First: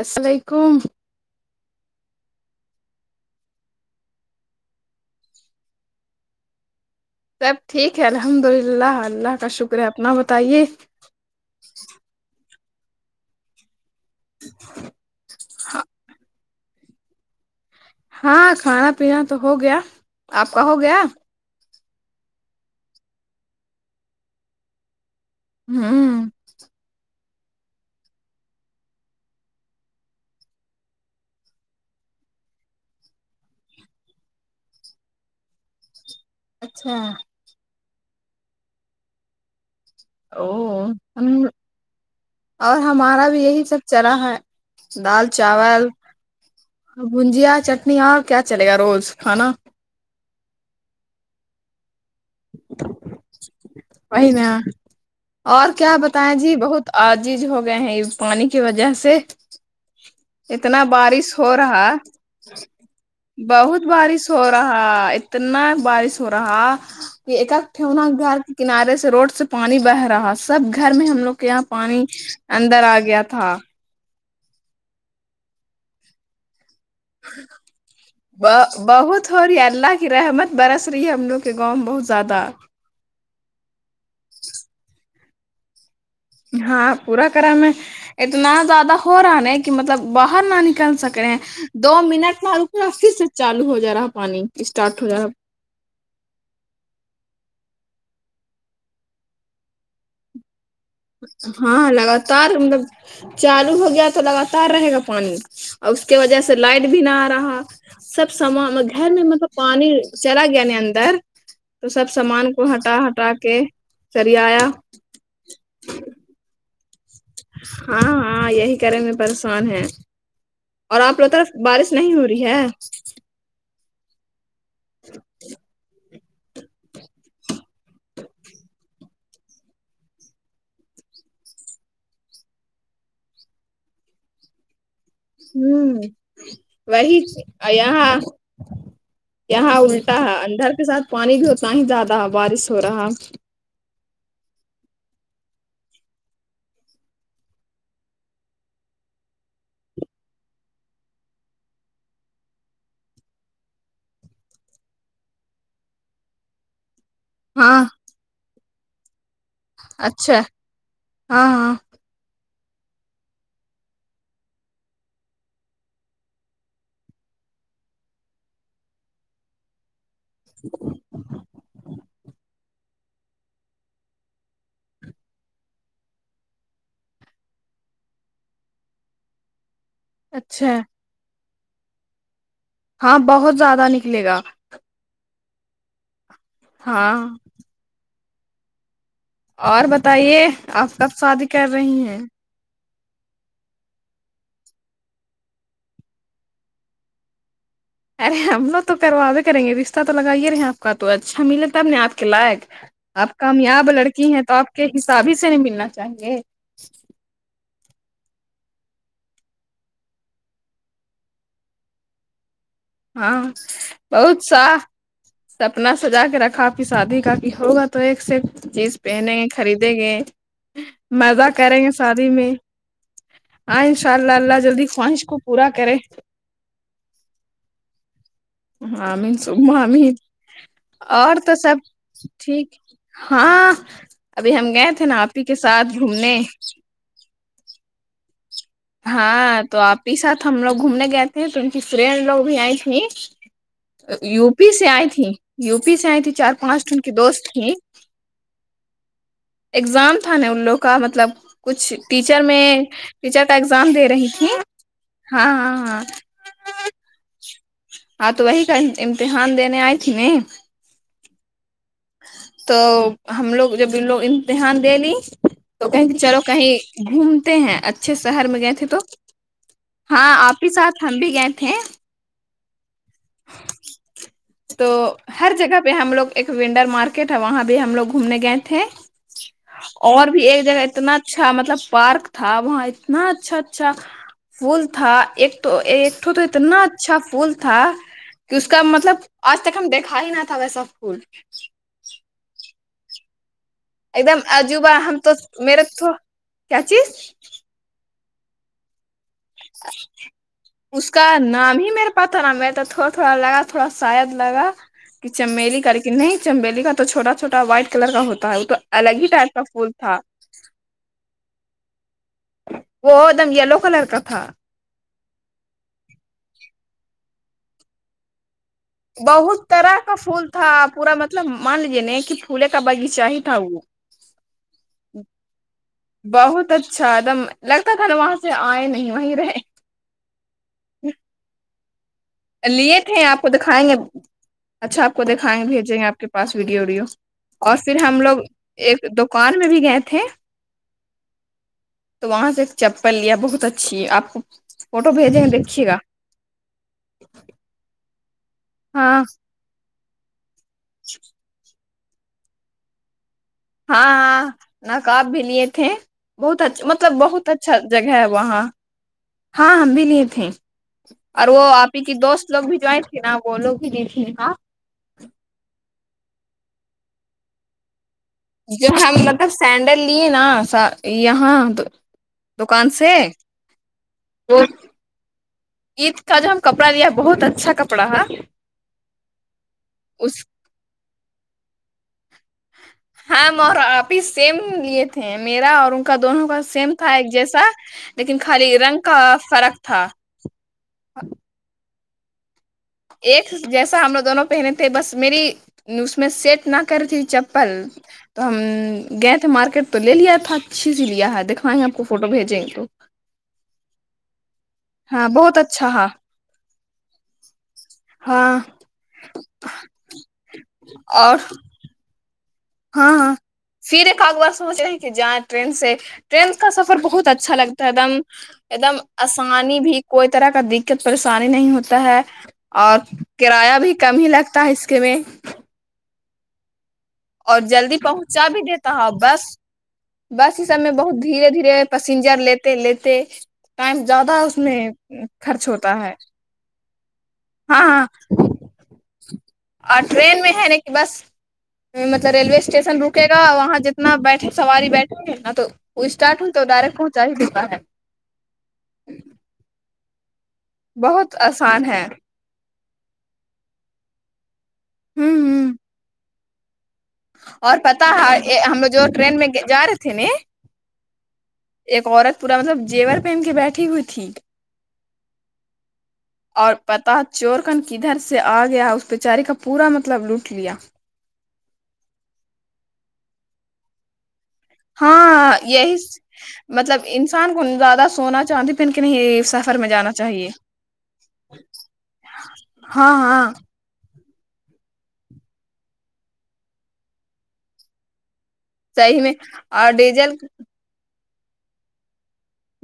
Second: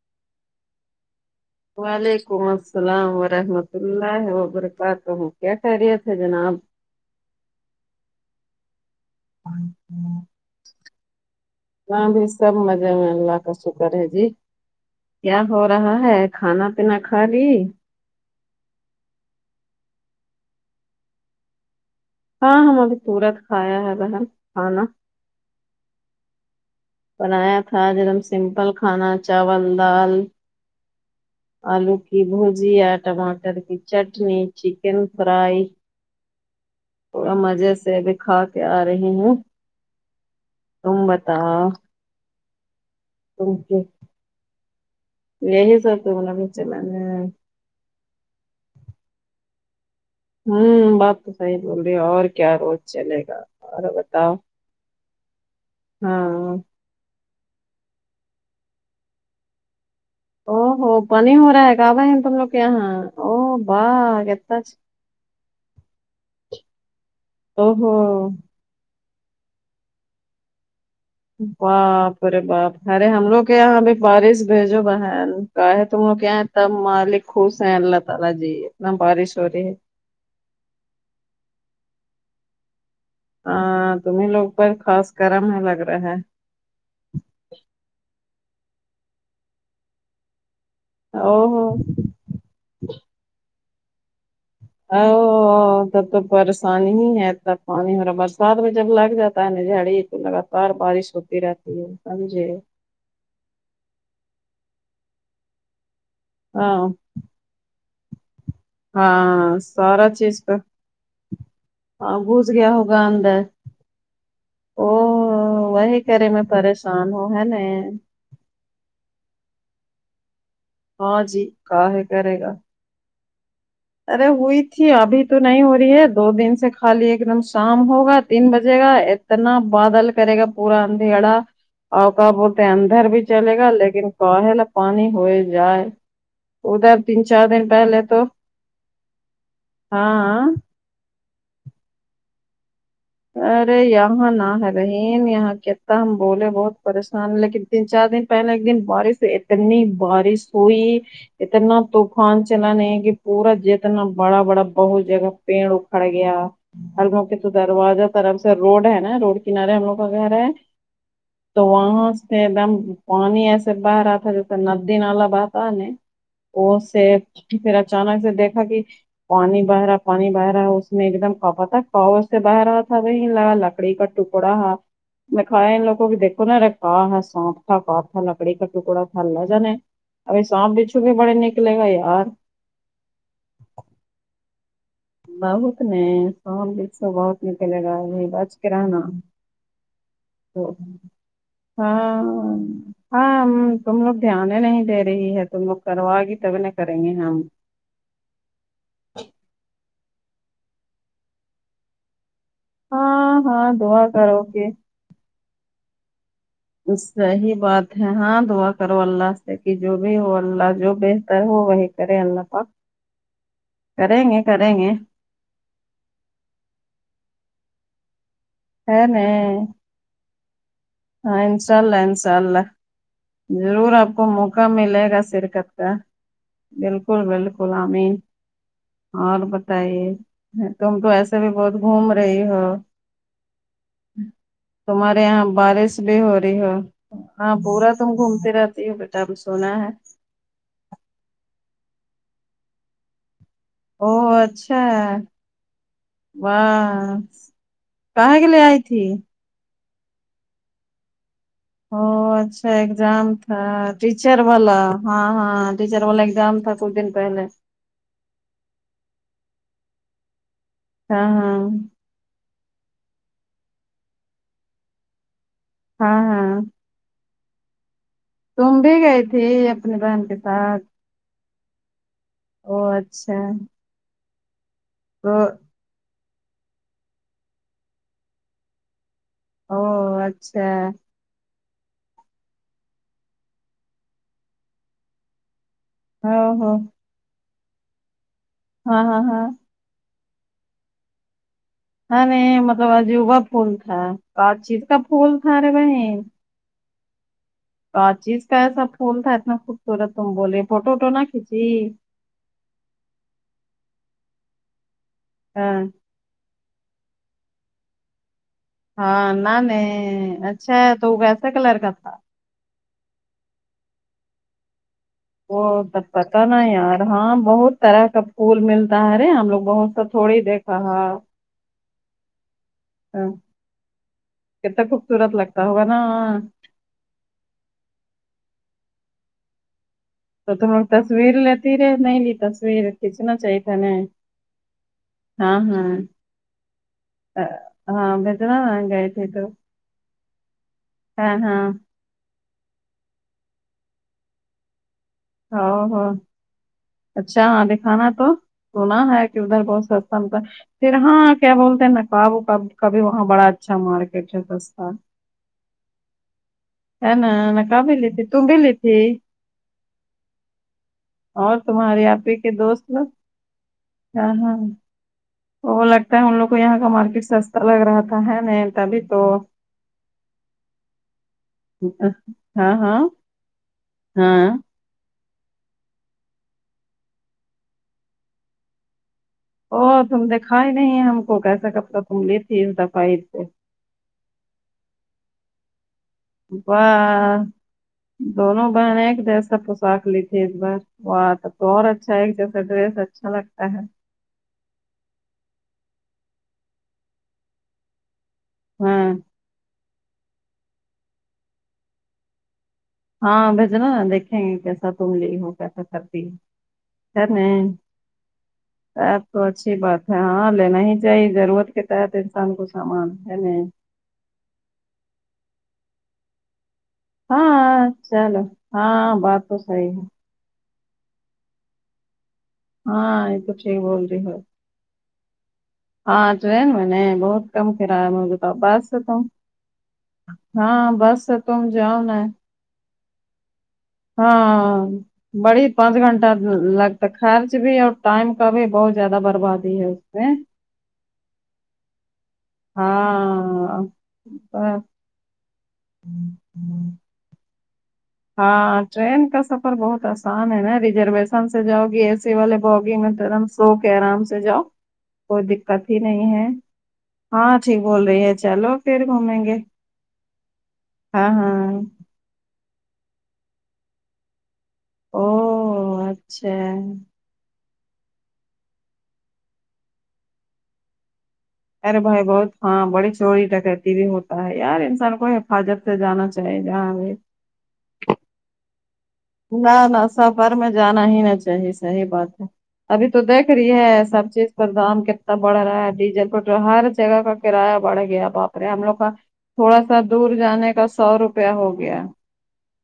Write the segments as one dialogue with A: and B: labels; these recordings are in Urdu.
A: السلام علیکم
B: وعلیکم السلام ورحمۃ اللہ وبرکاتہ ہوں کیا کہہ رہیے تھے جناب
A: سب ٹھیک ہے الحمد للہ اللہ کا شکر ہے اپنا بتائیے
B: وہ بھی سب مزے میں اللہ کا شکر ہے جی کیا ہو رہا ہے کھانا پینا کھالی
A: ہاں کھانا پینا تو ہو گیا آپ کا ہو گیا
B: ہاں ہمے پورا کھایا ہے بہن کھانا
A: ہوں
B: بنایا تھا ج ہم سمپل کھانا چاول دال آلو کی بھجیا ٹماٹر کی چٹنی چکن فرائی
A: اچھا
B: تھوڑا مزے سے ابھی کھا کے آ رہی ہوں
A: او
B: تم
A: ہم
B: بتاؤ
A: اور ہمارا بھی
B: تم
A: یہی
B: کے
A: سب چرا ہے دال چاول
B: مھ لے
A: نہیں یار کیا چلے گا روز کھانا
B: ہوں بات تو صحی بول رہی اور کیا روز چلے گا اور
A: وہی
B: بتاؤ
A: نا
B: ہاں
A: آجیز ہو گئے ہیں یہ پانی کی وجہ سے
B: [unintelligible] او ہو پانی ہو رہا ہے کہ بائی ہیں تم لوگ کے یہاں او
A: بہت
B: باہ
A: بارش ہو
B: کہتا
A: رہا اتنا بارش ہو رہا کہ ایک
B: او
A: ہے
B: ہو
A: ہونا گھر کنارے سے روڈ سے پانی بہ رہا سب گھر میں ہم لوگ کے یہاں پانی
B: باپ ارے باپ
A: اندر آ
B: ارے
A: گیا
B: ہم لوگ کے
A: تھا
B: یہاں بھی بارس بجو بہن کا ہے تم کیا ہےتا م ے خوش ہیں اللہ تعالی جی اتنا بارش ہو رہی ہے
A: رحمت برس رہی ہے ہم لوگ کے گاؤں میں بہت زیادہ
B: ہ تمہیں لوگ پر خاص کررم ہے لگ رہا ہے
A: ہاں پورا کرم میں اتنا زیادہ ہو رہا ن کہ مطلب باہر نہ نہیں کر سک رہے
B: او
A: ہیں
B: ہو
A: دو منٹ مع رومکا پھر سے چالو ہو جا رہا پانی اسٹارٹ ہو جا رہا
B: ہا ب تو پریشانی ہی ہے تب پانی ہو رہا برسات میں جب لگ جاتا ہے ن جاڑی تو لگاتار بارش ہوتی رہتی ہے
A: ہاں
B: سمجھے
A: لگاتار مطلب چالو ہو گیا تو لگاتار رہے گا پانی اور اس کے وجہ سے لائٹ
B: ہاں
A: بھی نہ آ رہا سب سامان گھر میں مطلب
B: ہاں
A: پانی
B: سارا چیز
A: چلا
B: پہ
A: گیا ن اندر تو سب
B: ہاں
A: سامان
B: گھس
A: کو
B: گیا
A: ہٹا
B: ہوگا
A: ہٹا
B: اندر
A: کے کر آیا
B: او وہی کرے میں پریشان ہوں ہے نا
A: ہاں ہاں یہی کریں میں پریشان ہے اور آپ
B: ہاں
A: لوگ طرف
B: جی
A: بارش
B: کاہے
A: نہیں ہو
B: کرے
A: رہی
B: گا
A: ہے
B: ارے ہوئی تھی ابھی تو نہیں ہو رہی ہے دو دن سے خالی ایک دم شام ہوگا تین بجے گا اتنا بادل کرے گا پورا اندھیڑا اوقا بولتے اندر بھی چلے گا لیکن کاہل پانی ہو جائے
A: ہوں
B: ادر
A: وہی
B: تین چار دن پہلے
A: یہاں
B: تو
A: یہاں الٹا ہے
B: ہاں
A: اندر کے ساتھ پانی بھی اتنا ہی زیادہ بارش ہو رہا
B: ارے یہاں نہ ہے رہین یہاں کتنا ہم بولے بہت پریشان لیکن تین چار دن پہلے ایک دن بارش اتنی بارش ہوئی اتنا طوفان چلا نہیں کہ پورا جیتنا بڑا بڑا بہت جگہ پینڑ اکھڑ گیا ہلوک کہ
A: ہاں
B: دروازہ طرف سے روڈ ہے نا روڈ کنارے ہم لوگ کا گھر
A: اچھا
B: ہے
A: ہاں
B: تو
A: ہاں
B: وہاں ایک دم پانی ایسے بہ رہا تھا جیسے ندی نالا بہتا ن وہ سے پھر اچانک سے دیکھا کہ پانی باہرا پانی بہ رہا اس میں ایک دم کپا تھا کو سے بہ رہا تھا وہ لا لکڑی کا ٹکڑا دکھایا ان لگوں کی دیکو نا ہا سانپ تھا ک تھا لکڑی کا ٹکڑا تھا ل جانا ابھی سانپ
A: اچھا
B: بچھو بھی بڑے نکلے گا یار
A: ہاں بہت زیادہ نکلے گا
B: بہت نے سوام دسو
A: ہاں
B: بہت نکلے گا بچ کر رہا [unintelligible]
A: اور بتائیے آپ کب شادی کر رہی ہیں
B: ہاں ہاں تم لوگ دھیان نہیں دے رہی ہے تم لوگ کروائے گی تبھی نہیں کریں گے ہم
A: ارے ہم لوگ تو کرواازے کریں گے رشتہ تو لگائیے رہے آپ کا تو اچھا ملے تب نے آپ کے لائق آپ
B: ہاں ہاں
A: کامیاب
B: دعا
A: لڑکی ہیں
B: کرو
A: تو
B: کہ
A: آپ کے حساب ہی سے نہیں ملنا چاہیے
B: صحیح بات ہے ہاں دعا کرو اللہ سے کہ جو بھی ہو اللہ جو بہتر ہو وہی کرے اللہ پاک
A: ہاں
B: کریں
A: بہت
B: گے
A: سا
B: کریں گے
A: سپنا سجا کے رکھا آپ کی شادی کا کہ ہوگا تو ایک سے جینس
B: خیر ہے
A: پہن گے
B: ن
A: خریدیں گے
B: ہاں
A: مزہ
B: انشاء
A: کریں گے
B: اللہ
A: شادی
B: انشاء
A: میں
B: اللہ
A: آ
B: ضرور آپ
A: انشاء
B: کو
A: اللہ اللہ
B: موقع
A: جلدی
B: ملے گا
A: خواہش کو پورا
B: شرکت کا
A: کرے
B: بالکل بالکل امین
A: آمین
B: اور
A: سم آمین
B: بتائیے تم تو
A: اور
B: ایسے بھی
A: سب
B: بہت گھوم رہی ہو
A: ٹھیک ہاں ابھی ہم گئے تھے نا
B: تمہارے
A: آپ ہی
B: یہاں
A: کے ساتھ
B: بارش بھی
A: گھومنے
B: ہو رہی ہو ہاں پورا تم گھومتی رہتے
A: ہاں تو آپہی ساتھ ہم لوگ گھومنے گئے تھے تو ان کی فرینڈ لوگ بھی آئی تھھی
B: او
A: یو پی
B: اچھا
A: سے آئی تھی یو پی سے آئی تھی چار پانچ ان کی دوست تھیں
B: کا ھے کہ لے آئی تھی
A: اگزام تھا ن ان لوگ کا مطلب کچھ ٹیچر میں ٹیچر کا
B: ہ
A: ایگزام دے رہی
B: ٹیچر
A: تھی
B: والا ہاں ہاں ٹیچر والا ایگزام تھا کچھ دن پہلے
A: ہاں تو وہی کا امتحان دینے آئی تھی ن
B: ہاں ہاں
A: تو ہم لوگ جب لوگ امتحان دے لی تو کہیں
B: ہاں
A: کہ چلو
B: ہاں
A: کہیں گھومتے ہیں اچھے شہر میں گئے
B: تم
A: تھے
B: بھی
A: تو
B: گئی تھی اپنی بہن
A: ہاں
B: کے
A: آپ ہی ساتھ ہم بھی گئے تھے
B: او اچھا
A: تو ہر جگہ پہ ہم لوگ ایک ونڈر مارکیٹ ہے وہاں بھی ہم لوگ گھومنے گئے تھے
B: او
A: اور بھی ایک
B: اچھا
A: جگہ اتنا اچھا مطلب پارک تھا وہاں اتنا اچھا اچھا پول تھا ایک تو ایکٹو تو
B: او ہو
A: اتنا اچھا پھول تھا کی اس کا
B: ہاں
A: مطلب
B: ہاں ہاں
A: اچھا تک ہم دیکھا ہی نہ تھا ویسا پھول
B: ہاں میں مطلب عجوبا پھول تھا
A: ایک دم
B: بات چیت
A: عجوبہ
B: کا
A: ہم
B: پھول
A: تو
B: تھا رے
A: میرے تو
B: بہن
A: کیا چیز
B: ایسا پھول تھا اتنا خوبصورت تم بولے فوٹو تونا کھیچ
A: پ تھا نا میرے تو تھوڑا تھوڑا لگا تھوڑا شاید لگا کہ چنبیلی
B: ہاں
A: کر کے نہیں چنبیلی کا تو چھوٹا چوٹا وائٹ کلر کا ہوتا ہے وہ تو الگ ہی
B: ہاں
A: ٹائپ
B: نہ
A: کا
B: میں
A: پھول تھا
B: اچھا ہے تو وسے کلر کا تھا
A: وہ ایک دم یلو کلر کا تھا
B: وہ تو پتہ نہیں یار ہاں بہت طرح کا پھول مل
A: بہت طرح کا پھول تھا
B: ہے
A: پورا مطلب مان لیجیے نہیں کہ پھولے کا بغیچہ ہی تھا وہ
B: کتا خوبصورت لگتا ہوگا نا
A: بہت اچھا ایک دم لگتا تھا نا وہاں سے آئے نہیں وہیں رہے
B: تو تم لوگ تصویر لیتی رے نہیں لی تصویر
A: لیے تھے
B: کھینچنا
A: آپ کو
B: چاہیے تھا نا
A: دکھائیں گے اچھا آپ کو
B: ہاں
A: دکھائیں گے
B: ہاں
A: بھیجیں گے آپ کے پاس ویڈیو ویڈیو
B: آ،
A: اور پھر
B: ہاں
A: ہم لوگ
B: بھیجنا نا
A: ایک
B: گئے تھے تو
A: دکان میں بھی گئے تھے
B: ہاں ہاں
A: تو وہاں سے چپل لیا بہت اچھی ہے آپ کو فٹو بھیجے
B: ہاو ہؤ اچھا دکھانا تو سنا
A: ہاں
B: ہے کی ادھر بہت سستا ملتا ہے پھر ہاں کیا بولتے ہیں نقاب وکاب کبھی وہاں بڑا اچھا
A: ہاں
B: مارکیٹ
A: ہاں
B: ہے سستا
A: نقاب بھی لیے تھے بہت اچھا مطلب
B: ہے نا
A: بہت اچھا
B: نقاب بھی لی
A: جگہ ہے
B: تھی تم بھی
A: وہاں
B: لی تھی
A: ہاں ہم بھی لیے تھے اور وہ آپی
B: تمہاری
A: کی
B: آپ ہی
A: دوست
B: کے
A: لوگ بھی جو ائے تھے نا وہ لوگ بھی بھی لیتی
B: تو وہ لگتا ہے ان لگ کو یہاں کا مارکیٹ سستا لگ رہا تھا ہے نہیں
A: جو
B: تبھی
A: ہم
B: تو
A: مطلب سینڈل لیے نا یہاں تو
B: ہاں
A: دکان
B: ہاں
A: سے
B: ہاں
A: وہ عید کا جو ہم کپڑا لیا بہت اچھا کپڑا ہے
B: او تم
A: اس
B: دیکھا ہی نہیں ہم کو کیسا کپڑا تم لیے
A: ہم اور آپی سیم لیے تھے میرا اور ان کا دونوں کا سیم تھا ایک
B: واہ
A: جیسا لیکن
B: دونوں
A: خالی رنگ
B: بہنیں
A: کا
B: جیسا
A: فرق تھا
B: پوشاک لی ایک بار وہ آتا تو اور اچھا ایک جیسا ڈریس اچھا
A: ایک
B: لگتا ہے
A: جیسا ہم لوگ دونوں پہنے تھے بس میری اس میں سیٹ نہ کرتی چپل تو ہم
B: ہاں
A: گئے تھے مارکیٹ تو لے لیا تھا اچھی سی لیا ہے دکھائیں گے آپ کو فوٹو بھیجیں گے تو
B: ہاں بھیجے نہ دیکھیں گے کیسے کیسا تم
A: ہاں
B: لیے ہو
A: بہت
B: کیسا
A: اچھا ہاں
B: کرتی [inaudible]
A: ہاں
B: سپ تو اچھی بات ہے ہاں لینا ہی چاہیے
A: اور
B: ضرورت کے تحت انسان کو سامان
A: ہاں ہاں
B: ہے نے
A: پھر ایک کات بار سوچ رہے ہیں کہ جائیں ٹرین سے ٹرین کا سفر بہت اچھا لگتا ہے ایک دم ایک دم آسانی بھی کوئی طرح کا دکت پریشانی نہیں ہوتا ہے اور کرایہ بھی کم ہی لگ تا ہے اس کے میں
B: ہاں [unintelligible]
A: اور جلدی پہنچا بھی دیتا ہے بس بس اس سب میں بہت دھیرے دھیرے پسنجر لیتے لیتے ٹائم زیادہ اس میں خرچ ہوتا ہے ہاں ہاں اور ٹرین میں ہے نا کہ بس مطلب ریلوے اسٹیشن روکیگا وہاں جتنا بیٹھے سواری بیٹھے گے نا تو وہ اسٹارٹ ہو تو ڈائریکٹ پہنچا ہی دیتا ہے
B: ہاں ٹرین کا سفر بہت آسان ہے نا
A: بہت
B: ریزرویشن سے
A: آسان
B: جاؤ گی
A: ہے
B: ایس والے بوگی میں تور سو کے آرام سے جاؤ
A: ہوں
B: کوئی
A: ہوں
B: دکت ہی نہیں ہے ہاں
A: اور
B: ٹھیک بول
A: پتا
B: رہی ہے چلو
A: ہم لوگ
B: پھر
A: جو ٹرین
B: گھومیں
A: میں
B: گے
A: جا رہے تھے ن
B: ہاں ہاں
A: ایک عورت پورا مطلب جیور پہن کے بیٹھی ہوئی تھی
B: او اچھا
A: اور پتہ چور کن کدھر سے آ گیا اس بیچاری کا پورا مطلب لوٹ لیا
B: ارے بھائی بہت ہاں بڑی چوڑی ڈکیتی بھی ہو ہے یار انسان کو
A: ہاں
B: حفاظت
A: یہی
B: سے جانا چاہیے جہاں
A: مطلب
B: گئے
A: انسان کو نہ زیادہ سونا چاندی پینکے نہیں
B: نہ
A: سفر میں
B: نہ
A: جانا چاہیے
B: سفر میں جانا ہی نہ چاہیے صحیح بات ہے ابھی
A: ہاں
B: تو دیکھ
A: ہاں
B: رہی ہے سب چیز کا دام کتنا بڑھ رہا ہے ڈیزل پٹرول ہر جگہ کا کرایہ بڑھ گیا اب آپ ہم لوگ کا
A: صحیح میں
B: تھوڑا
A: اور
B: سا
A: ڈیزل
B: دور جانے کا سو روپیہ ہو گیا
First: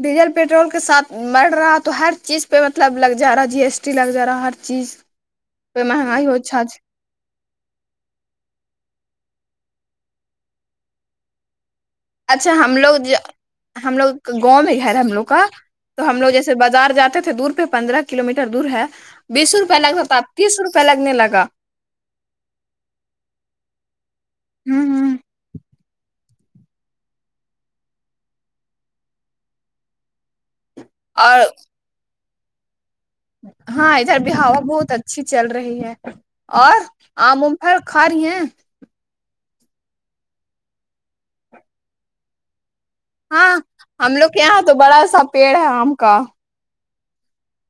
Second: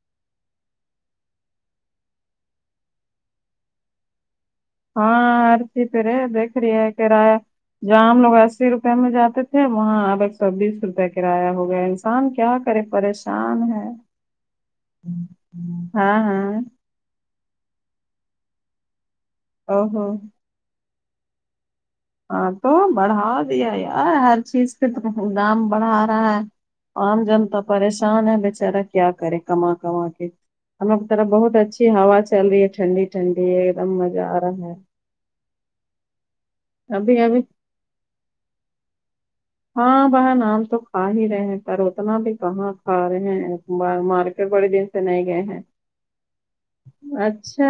A: ڈیزل پیٹرول کے ساتھ مر رہا تو ہر چیز پہ مطلب لگ جا رہا ہے جی ایس ٹی لگ جا رہا ہر چیز
B: ہاں
A: پہ
B: ہرسی پھرے
A: مہنگائی ہو
B: دیکھ
A: اچھا
B: رہی ہے کرایہ جہاں ہم لوگ اسی روپے میں جاتے تھے وہاں اب ایک سو بیس روپے کرایہ ہو گیا انسان
A: اچھا
B: کیا
A: ہم
B: کرے
A: لوگ
B: پریشان ہے
A: ہم لوگ گاؤں میں گھر ہم لوگ کا تو
B: ہاں
A: ہم لوگ
B: ہاں
A: جیسے بازار جاتے تو دور پہ پندرہ کلو میٹر دور ہے بیس روپئے
B: او
A: لگتا
B: ہو
A: تو آپ تیس روپئے لگنے لگا
B: ہاں تو بڑھا دیا یار ہر چیز کے تو دام بڑھا رہا ہے عام جنتا پریشان ہے بیچارا کیا کرے کما کما کے ہمیں طرف
A: اور
B: بہت اچھی ہوا چل رہی ہے ٹھنڈی ٹھنڈی ایک دم
A: ہاں ادھر
B: مزہ
A: بھی
B: آ رہا
A: ہوا
B: ہے
A: بہت اچھی چل رہی ہے اور
B: ابھی ابھی
A: آم ام پھر کھا رہی ہیں
B: ہاں بہن آم تو کھا ہی رہے ہیں پر اتنا بھی کہاں آ ر ہے
A: ہاں
B: ہیں
A: ہم لوگ کے
B: مارکیٹ
A: یہاں
B: بڑے
A: تو
B: دن سے
A: بڑا سا
B: نہیں گئے
A: پیڑ
B: ہیں
A: ہے آم کا
B: اچھا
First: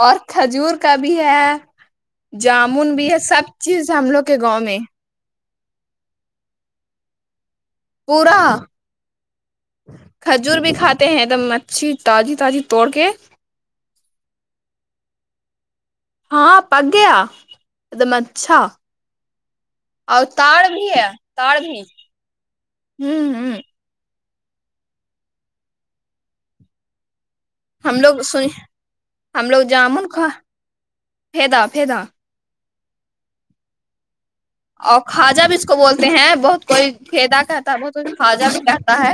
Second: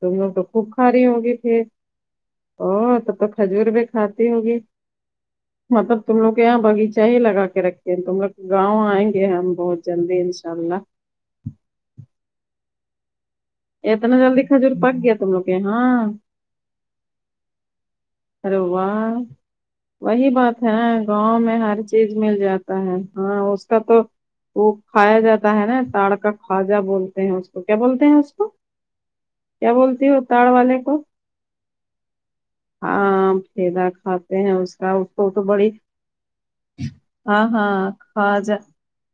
B: تم
A: اور
B: لوگ تو خوب
A: کھجور کا
B: کھاری
A: بھی
B: ہوگی
A: ہے
B: پھر او
A: جامن بھی
B: تو
A: ہے
B: تو
A: سب
B: کھجور بھی
A: چیز ہم لوگ
B: کھاتی
A: کے
B: ہوگی
A: گاؤں میں
B: مطلب تم لوگ یہاں بغیچہ ہی لگا کے رکھ تم
A: پورا
B: [unintelligible] گاؤں آئیں گے ہم بہت جلدی انشاء
A: کھجور بھی
B: اللہ
A: کھاتے ہیں دم مچھھی تازی تازی توڑ کے
B: اتنا جلدی کھجور پک گیا تم لوگ کے یہاں
A: ہاں پک گیا ایک دم اچھا
B: اروو
A: اور
B: وہی بات
A: تار
B: ہے
A: بھی
B: گاؤں
A: تار
B: میں ہر
A: بھی
B: چیز مل جاتا ہے
A: ہوں
B: ہاں
A: ہوں
B: اس کا تو وہ کھایا جاتا ہے نا تڑ کا خواجہ بولتے ہیں اس تو کیا
A: ہم
B: بولتے ہیں
A: لوگ
B: اس
A: سن
B: کو کیا بولتی ہو ا تڑ والے کو
A: فیدا فیدا
B: ہاں پ دا ک [unintelligible]
A: اور خواجہ بھی اس کو بولتے ہیں بہت کوئی
B: ہاں
A: کھیدا کہتا ہے
B: ہاں
A: بہت کو
B: کھا
A: خواجہ
B: جا
A: بھی کہتا ہے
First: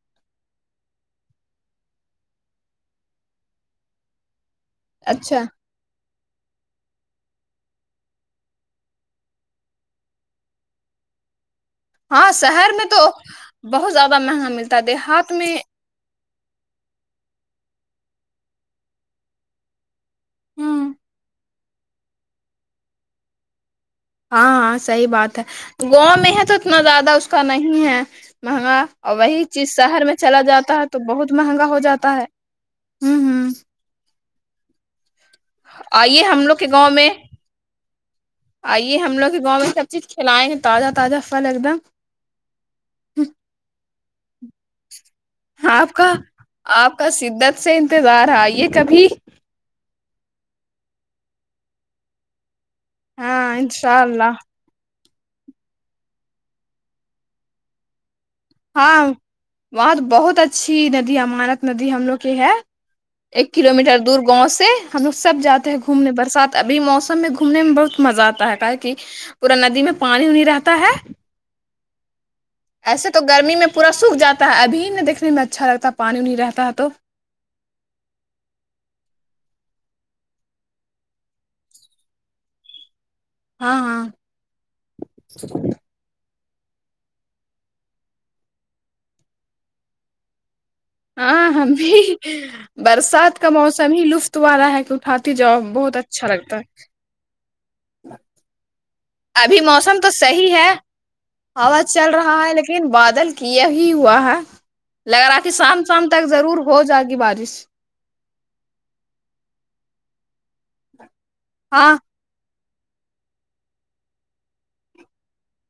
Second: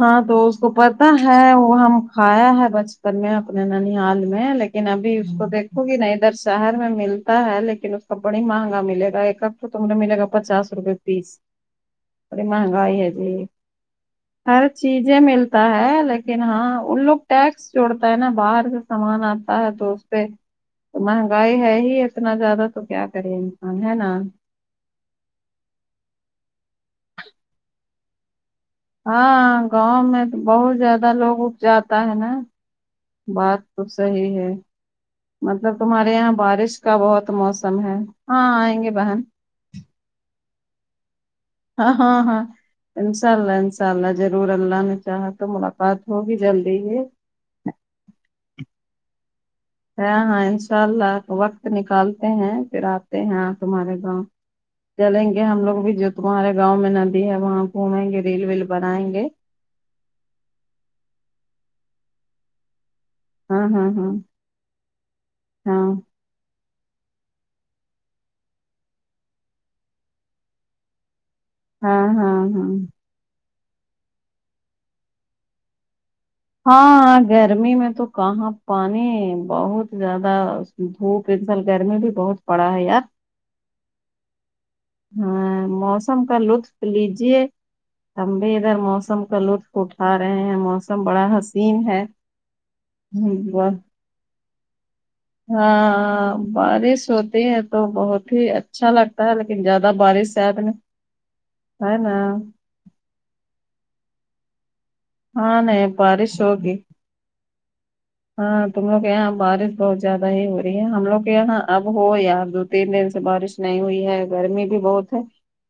B: ہاں تو اس کو پتا ہے وہ ہم کھایا ہے بچپن میں اپنے نانیال میں لیک ن ابھی اس
A: اچھا
B: کو دیکھو گی نا ادھر شہر میں ملتا ہے لیکن اس کو بڑی مہنگا ملے گا ایک ہف تم ملے گا پچاس روپے پیس
A: ہاں
B: بڑی
A: شہر میں
B: مہنگائی
A: تو
B: ہے جی
A: بہت زیادہ م
B: ہر چیزیں ملتا ہے لائک لیکن ہاں ان لوگ ٹیکس جوڑتا ہے نا باہر سے سامان آتا ہے تو اس پہ
A: ہوں
B: تو مہنگائی ہے ہی اتنا زیادہ تو کیا کرے انسان ہے نا
A: ہاں ہاں صحیح بات ہے گاؤں میں ہے تو اتنا زیادہ اس کا نہیں ہے مہنگا اور وہی
B: ہاں
A: چیز
B: گاؤں
A: شہر میں
B: تو
A: چلا جاتا
B: بہت
A: ہے تو
B: زیادہ
A: بہت
B: لوگ اگ
A: مہنگا ہو جاتا ہے
B: نا
A: ہ
B: بات
A: ہ
B: تو صحیح ہے مطلب تمہارے
A: آئیے
B: یہاں
A: ہم لوگ کے
B: بارش
A: گاؤں
B: کا
A: میں
B: بہت موسم ہے ہاں آئیں گے
A: آئیے ہم
B: بہن
A: لوگ گاؤں میں سب چیز کھلائے ہیں تازہ تازہ فھل ایک دم
B: ہاں ہاں ہاں انشاء اللہ انشاء اللہ ضرور اللہ نے چاہا تو
A: آپ
B: ملاقات
A: کا
B: ہوگی جلدی
A: آپ
B: ہی
A: کا شدت سے انتظار آئیے کبھی
B: ہے ہاں ان شاء اللہ وقت نکالتے ہیں پھر آتے ہیں
A: ہاں
B: تمہارے
A: انشاء
B: گاؤں
A: اللہ
B: چلیں گے ہم لوگ بھی جو تمہارے گاؤں میں ندی ہے وہاں گھومیں گے ریل ویل
A: ہاں
B: بنائیں گے
A: وہاں تو بہت اچھی ندی امانت ندی ہم لوگ کی ہے ایک
B: ہاں
A: کلو
B: ہاں
A: میٹر
B: ہاں
A: دور گاؤں سے ہم لوگ سب جاتے
B: ہاں
A: ہیں گھومنے برسات ابھی موسم میں گھومنے میں بہت مزہ آتا ہے کہ کہ پورا ندی میں پانی وانی رہتا ہے
B: ہاں ہاں ہاں
A: ایسے تو گرمی میں پور سوکھ جاتا ہے ابھی نہ دیکھنے میں اچھا لگتا ہے پانی وانی رہتا ہے تو
B: ہاں گرمی میں تو کہاں پانی بہت زیادہ دھوپ ایک دم گرمی بھی بہت پڑا ہے یار
A: ہاں ہاں
B: ہاں موسم کا لطف لیجیے ہم بھی ادھر موسم کا لطف اٹھا رہے ہیں موسم بڑا
A: ہاں ہم
B: حسین
A: بھی
B: ہے
A: ہی ہی۔۔۔ برسات کا موسم ہی لطف والا ہے کیو
B: ہاں بارش ہوتی ہے تو بہت ہی اچھا لگتا ہے
A: ابھی
B: لیکن زیادہ
A: موسم تو
B: بارش سے
A: صحیح ہے
B: آدمی
A: ہوا
B: ہے
A: چل
B: نا
A: رہا ہے لیکن لن بادل کیا ہی ہوا ہے لگ رہا کہ
B: ہاں
A: شام
B: نہیں
A: شام تک
B: بارش
A: ضرور
B: ہوگی
A: ہو جات کی بارش
B: ہاں تم لوگ یہاں بارش بہت زیادہ ہی ہو رہی ہے ہم لوگ یہاں اب
A: ہاں
B: ہو یار د تین دن سے بارش نہیں ہوئی ہے گرمی بھی بہت ہے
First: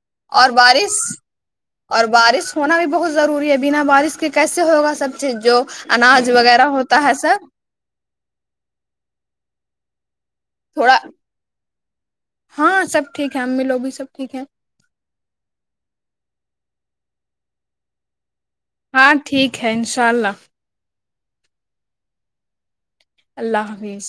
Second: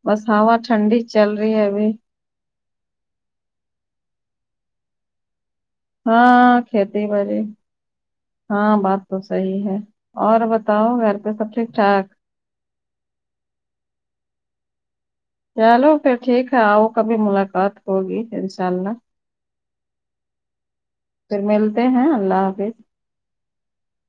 B: بس
A: اور
B: ہوا
A: بارش
B: ٹھنڈی چل رہی ہے ابھی
A: اور بارش ہونا بھی بہت ضروری ہے بنا بارش کے کیسے ہوگا سب چیز جو اناج
B: ہاں
A: وغیرہ ہوتا
B: کھیتی
A: ہے
B: باڑی
A: سب
B: ہاں بات تو صحیح ہے اور بتاؤ
A: تھوڑا
B: گھر پہ سب ٹھیک ٹھاک
A: ہاں سب ٹھیک ہے امی لوگ بھی سب ٹھیک ہیں
B: چلو پھر ٹھیک ہے آؤ کبھی ملاقات ہوگی اللہ
A: ہاں ٹھیک ہے انشاء اللہ
B: پھر ملتے ہیں اللہ حافظ
A: اللہ حافظ